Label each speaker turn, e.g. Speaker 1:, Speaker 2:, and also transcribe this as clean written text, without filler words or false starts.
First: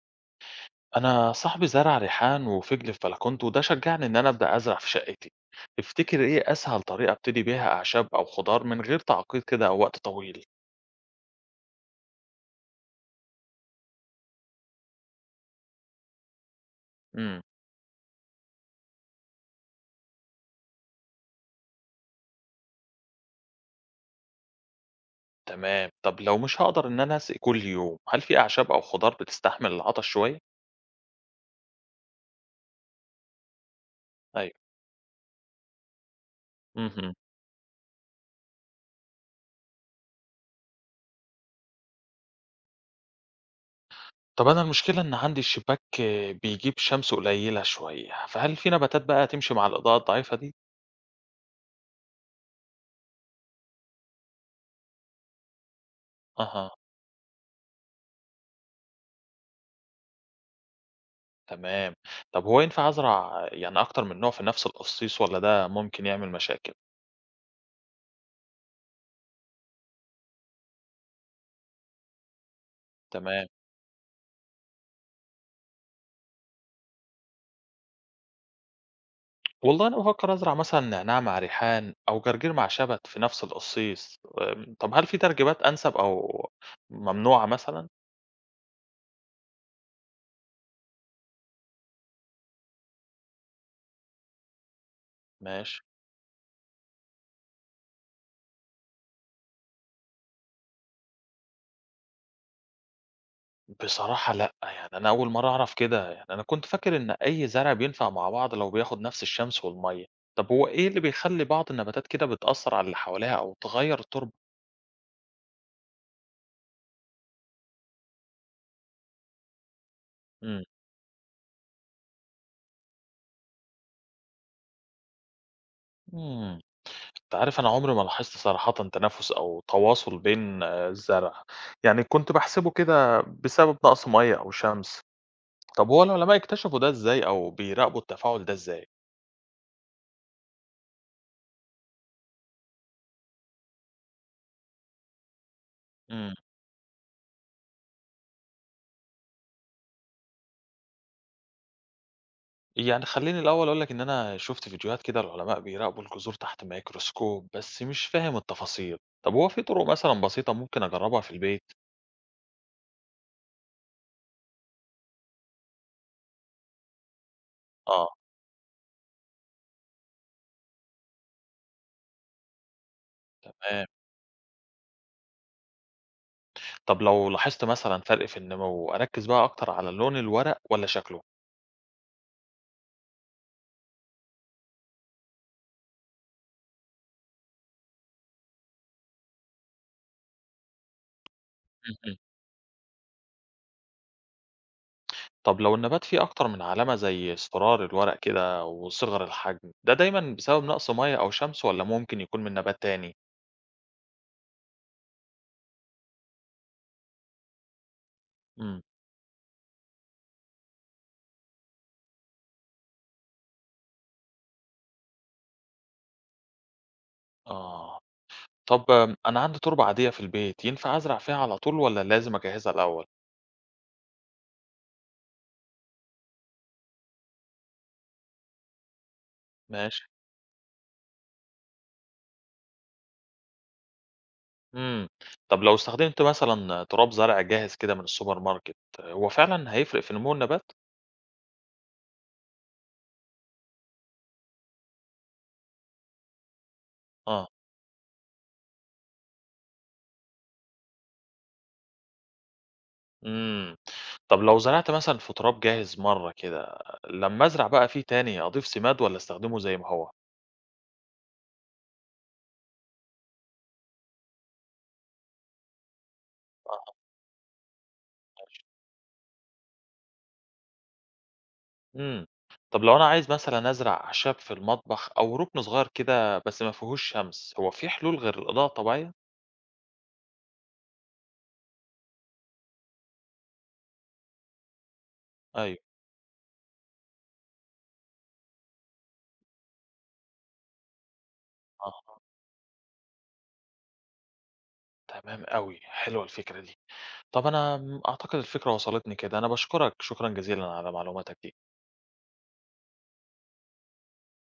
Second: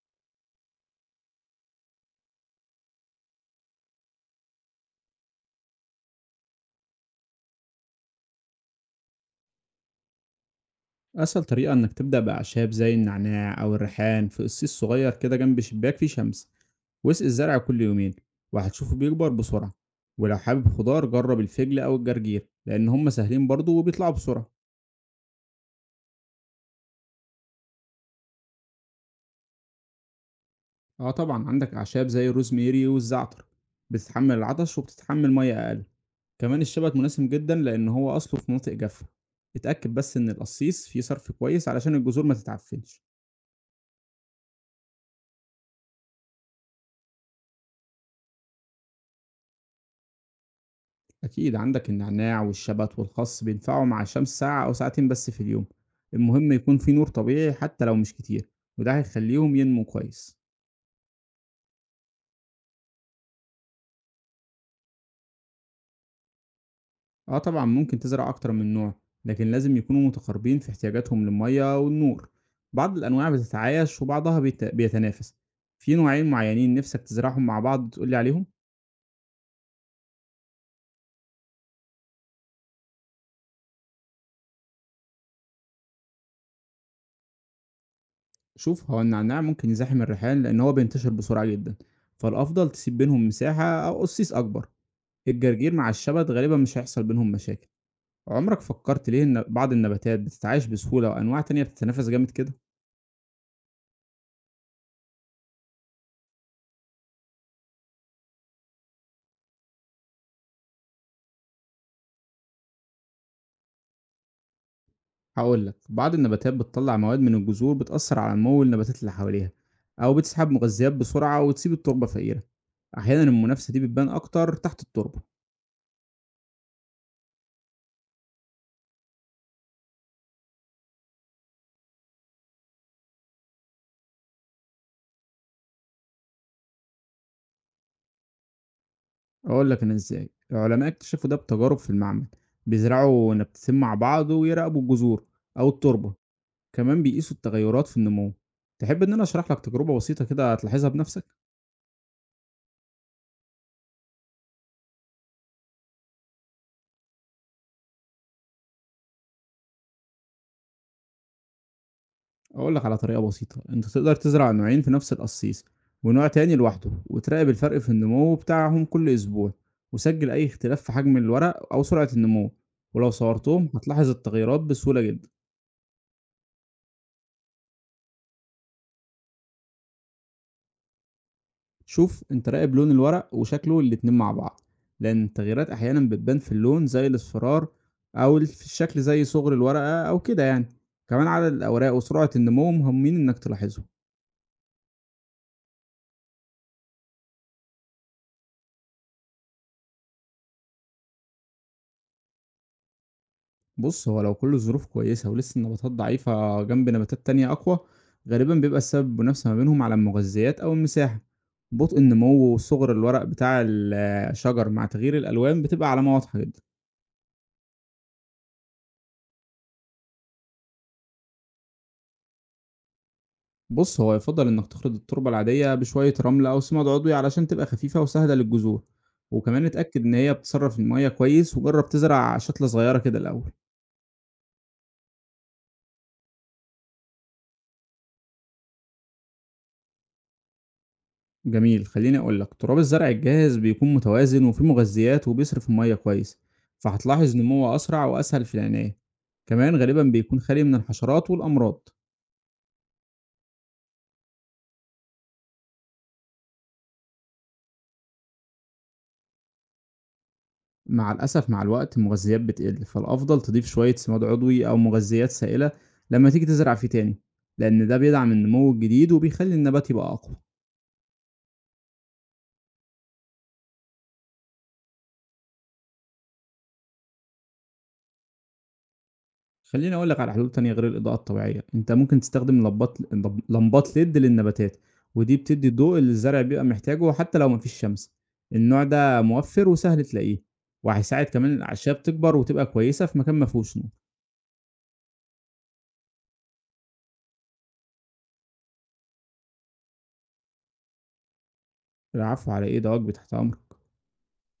Speaker 1: أنا صاحبي زرع ريحان وفجل في بلكونته وده شجعني إن أنا أبدأ أزرع في شقتي. تفتكر إيه أسهل طريقة أبتدي بيها أعشاب أو خضار من غير تعقيد كده أو وقت طويل؟
Speaker 2: أسهل طريقة إنك تبدأ بأعشاب زي النعناع أو الريحان في قصيص صغير كده جنب شباك فيه شمس، واسقي
Speaker 1: امم.
Speaker 2: الزرع كل يومين وهتشوفه بيكبر بسرعة. ولو حابب خضار جرب الفجل أو الجرجير لأن هما سهلين برضه وبيطلعوا بسرعة.
Speaker 1: تمام، طب لو مش هقدر إن أنا أسقي كل يوم، هل في أعشاب أو خضار بتستحمل العطش شوية؟
Speaker 2: أه طبعا عندك أعشاب زي الروزميري والزعتر بتتحمل
Speaker 1: أيوه.
Speaker 2: العطش وبتتحمل مية أقل. كمان الشبت
Speaker 1: امم.
Speaker 2: مناسب جدا لأن هو أصله في مناطق جافة. اتأكد بس إن القصيص فيه صرف كويس علشان الجذور ما تتعفنش.
Speaker 1: طب أنا المشكلة إن عندي الشباك بيجيب شمس قليلة شوية، فهل في نباتات بقى تمشي مع الإضاءة الضعيفة دي؟
Speaker 2: أكيد عندك النعناع والشبت والخس بينفعوا مع الشمس ساعة أو ساعتين بس في اليوم، المهم
Speaker 1: أها.
Speaker 2: يكون في نور طبيعي حتى لو مش كتير وده هيخليهم ينمو كويس.
Speaker 1: تمام. طب هو ينفع أزرع يعني أكتر من نوع في نفس القصيص ولا ده ممكن يعمل مشاكل؟
Speaker 2: اه طبعا ممكن تزرع أكتر من نوع، لكن لازم يكونوا متقاربين في احتياجاتهم للمية والنور. بعض الأنواع
Speaker 1: تمام.
Speaker 2: بتتعايش وبعضها بيتنافس. في نوعين معينين نفسك تزرعهم مع بعض تقولي عليهم؟
Speaker 1: والله أنا بافكر أزرع مثلًا نعناع مع ريحان أو جرجير مع شبت في نفس القصيص، طب هل في ترجيبات أنسب أو ممنوعة مثلًا؟
Speaker 2: شوف، هو النعناع ممكن يزاحم الريحان لأن هو بينتشر بسرعة جدا، فالأفضل تسيب بينهم مساحة أو قصيص أكبر. الجرجير
Speaker 1: ماشي.
Speaker 2: مع الشبت غالبا مش هيحصل بينهم مشاكل. عمرك فكرت ليه إن بعض النباتات بتتعايش بسهولة وأنواع تانية بتتنفس جامد كده؟
Speaker 1: بصراحة لأ، يعني أنا أول مرة أعرف كده، يعني أنا كنت فاكر إن أي زرع بينفع مع بعض لو بياخد نفس الشمس والمَيّة. طب هو إيه اللي بيخلّي بعض النباتات كده بتأثّر على اللي حواليها أو تغيّر التربة؟
Speaker 2: هقول لك، بعض النباتات بتطلع مواد من الجذور بتأثر على نمو النباتات اللي حواليها، أو بتسحب
Speaker 1: إمم.
Speaker 2: مغذيات بسرعة وتسيب التربة فقيرة. أحيانا المنافسة دي بتبان أكتر تحت التربة.
Speaker 1: إمم. أنت عارف أنا عمري ما لاحظت صراحةً تنافس أو تواصل بين الزرع، يعني كنت باحسبه كده بسبب نقص مَيّة أو شمس. طب هو العلماء اكتشفوا ده إزاي أو بيراقبوا التفاعل ده إزاي؟
Speaker 2: أقول لك أنا إزاي العلماء اكتشفوا ده، بتجارب في المعمل بيزرعوا نباتتين مع بعض ويراقبوا الجذور أو التربة.
Speaker 1: امم.
Speaker 2: كمان بيقيسوا التغيرات في النمو. تحب إن أنا أشرح لك تجربة بسيطة كده هتلاحظها بنفسك؟
Speaker 1: يعني خليني الأول أقول لك إن أنا شفت فيديوهات كده العلماء بيراقبوا الجذور تحت ميكروسكوب بس مش فاهم التفاصيل. طب هو في طرق مثلا بسيطة ممكن أجربها في البيت؟
Speaker 2: اقول لك على طريقة بسيطة، انت تقدر تزرع نوعين في نفس القصيص ونوع تاني لوحده وتراقب الفرق في
Speaker 1: آه.
Speaker 2: النمو بتاعهم كل اسبوع. وسجل اي اختلاف في حجم الورق او سرعة النمو، ولو صورتهم
Speaker 1: تمام.
Speaker 2: هتلاحظ التغيرات بسهولة جدا.
Speaker 1: طب لو لاحظت مثلا فرق في النمو أركز بقى أكتر على لون الورق ولا شكله؟
Speaker 2: شوف، انت راقب لون الورق وشكله الاتنين مع بعض، لان التغييرات احيانا بتبان في اللون زي الاصفرار، او في الشكل زي صغر الورقة او كده يعني. كمان عدد الاوراق
Speaker 1: مهم.
Speaker 2: وسرعة النمو مهمين انك تلاحظهم.
Speaker 1: طب لو النبات فيه أكتر من علامة زي اصفرار الورق كده وصغر الحجم ده دايما بسبب نقص مية أو شمس ولا ممكن يكون من نبات تاني؟
Speaker 2: بص، هو لو كل الظروف كويسة ولسه النباتات ضعيفة جنب نباتات تانية أقوى، غالبا بيبقى
Speaker 1: مم.
Speaker 2: السبب منافسة ما بينهم على المغذيات أو المساحة. بطء النمو وصغر الورق بتاع الشجر مع تغيير الألوان بتبقى علامة واضحة جدا.
Speaker 1: آه. طب أنا عندي تربة عادية في البيت، ينفع أزرع فيها على طول والّا لازم أجهزها الأول؟
Speaker 2: بص، هو يفضل إنك تخلط التربة العادية بشوية رمل أو سماد عضوي علشان تبقى خفيفة وسهلة للجذور، وكمان
Speaker 1: ماشي.
Speaker 2: اتأكد إن هي بتصرف المية كويس، وجرب تزرع شتلة صغيرة كده الأول.
Speaker 1: إمم. طب لو استخدمت مثلًا تراب زرع جاهز كده من السوبر ماركت، هو فعلًا هيفرق في نمو النبات؟
Speaker 2: جميل، خليني اقول لك، تراب الزرع الجاهز بيكون متوازن وفيه مغذيات وبيصرف الميه كويس، فهتلاحظ
Speaker 1: آه.
Speaker 2: نموه اسرع واسهل في العنايه. كمان غالبا بيكون خالي من الحشرات والامراض.
Speaker 1: إمم. طب لو زرعت مثلًا في تراب جاهز مرة كده، لمّا أزرع بقى فيه تاني أضيف سماد والّا أستخدمه زي ما هو؟
Speaker 2: مع الاسف مع الوقت المغذيات بتقل، فالافضل تضيف شويه سماد عضوي او مغذيات سائله لما تيجي تزرع
Speaker 1: آه.
Speaker 2: فيه تاني، لان ده بيدعم النمو الجديد وبيخلي النبات يبقى اقوى.
Speaker 1: إمم. طب لو أنا عايز مثلًا أزرع أعشاب في المطبخ أو ركن صغير كده بس ما فيهوش شمس، هو في حلول غير الإضاءة الطبيعية؟
Speaker 2: خلّيني أقول لك على حلول تانية غير الإضاءة الطبيعية، أنت ممكن تستخدم لمبات LED للنباتات، ودي بتدّي
Speaker 1: أيوه.
Speaker 2: الضوء اللي الزرع بيبقى محتاجه حتى لو ما فيش شمس. النوع ده موفّر وسهل تلاقيه، وهيساعد كمان الأعشاب
Speaker 1: أها.
Speaker 2: تكبر وتبقى كويسة في مكان ما فيهوش نور.
Speaker 1: تمام أوي، حلوة الفكرة دي. طب أنا أعتقد الفكرة وصلتني كده، أنا باشكرك شكرًا جزيلًا على معلوماتك دي.
Speaker 2: العفو على إيه، ده واجبي، تحت أمرك.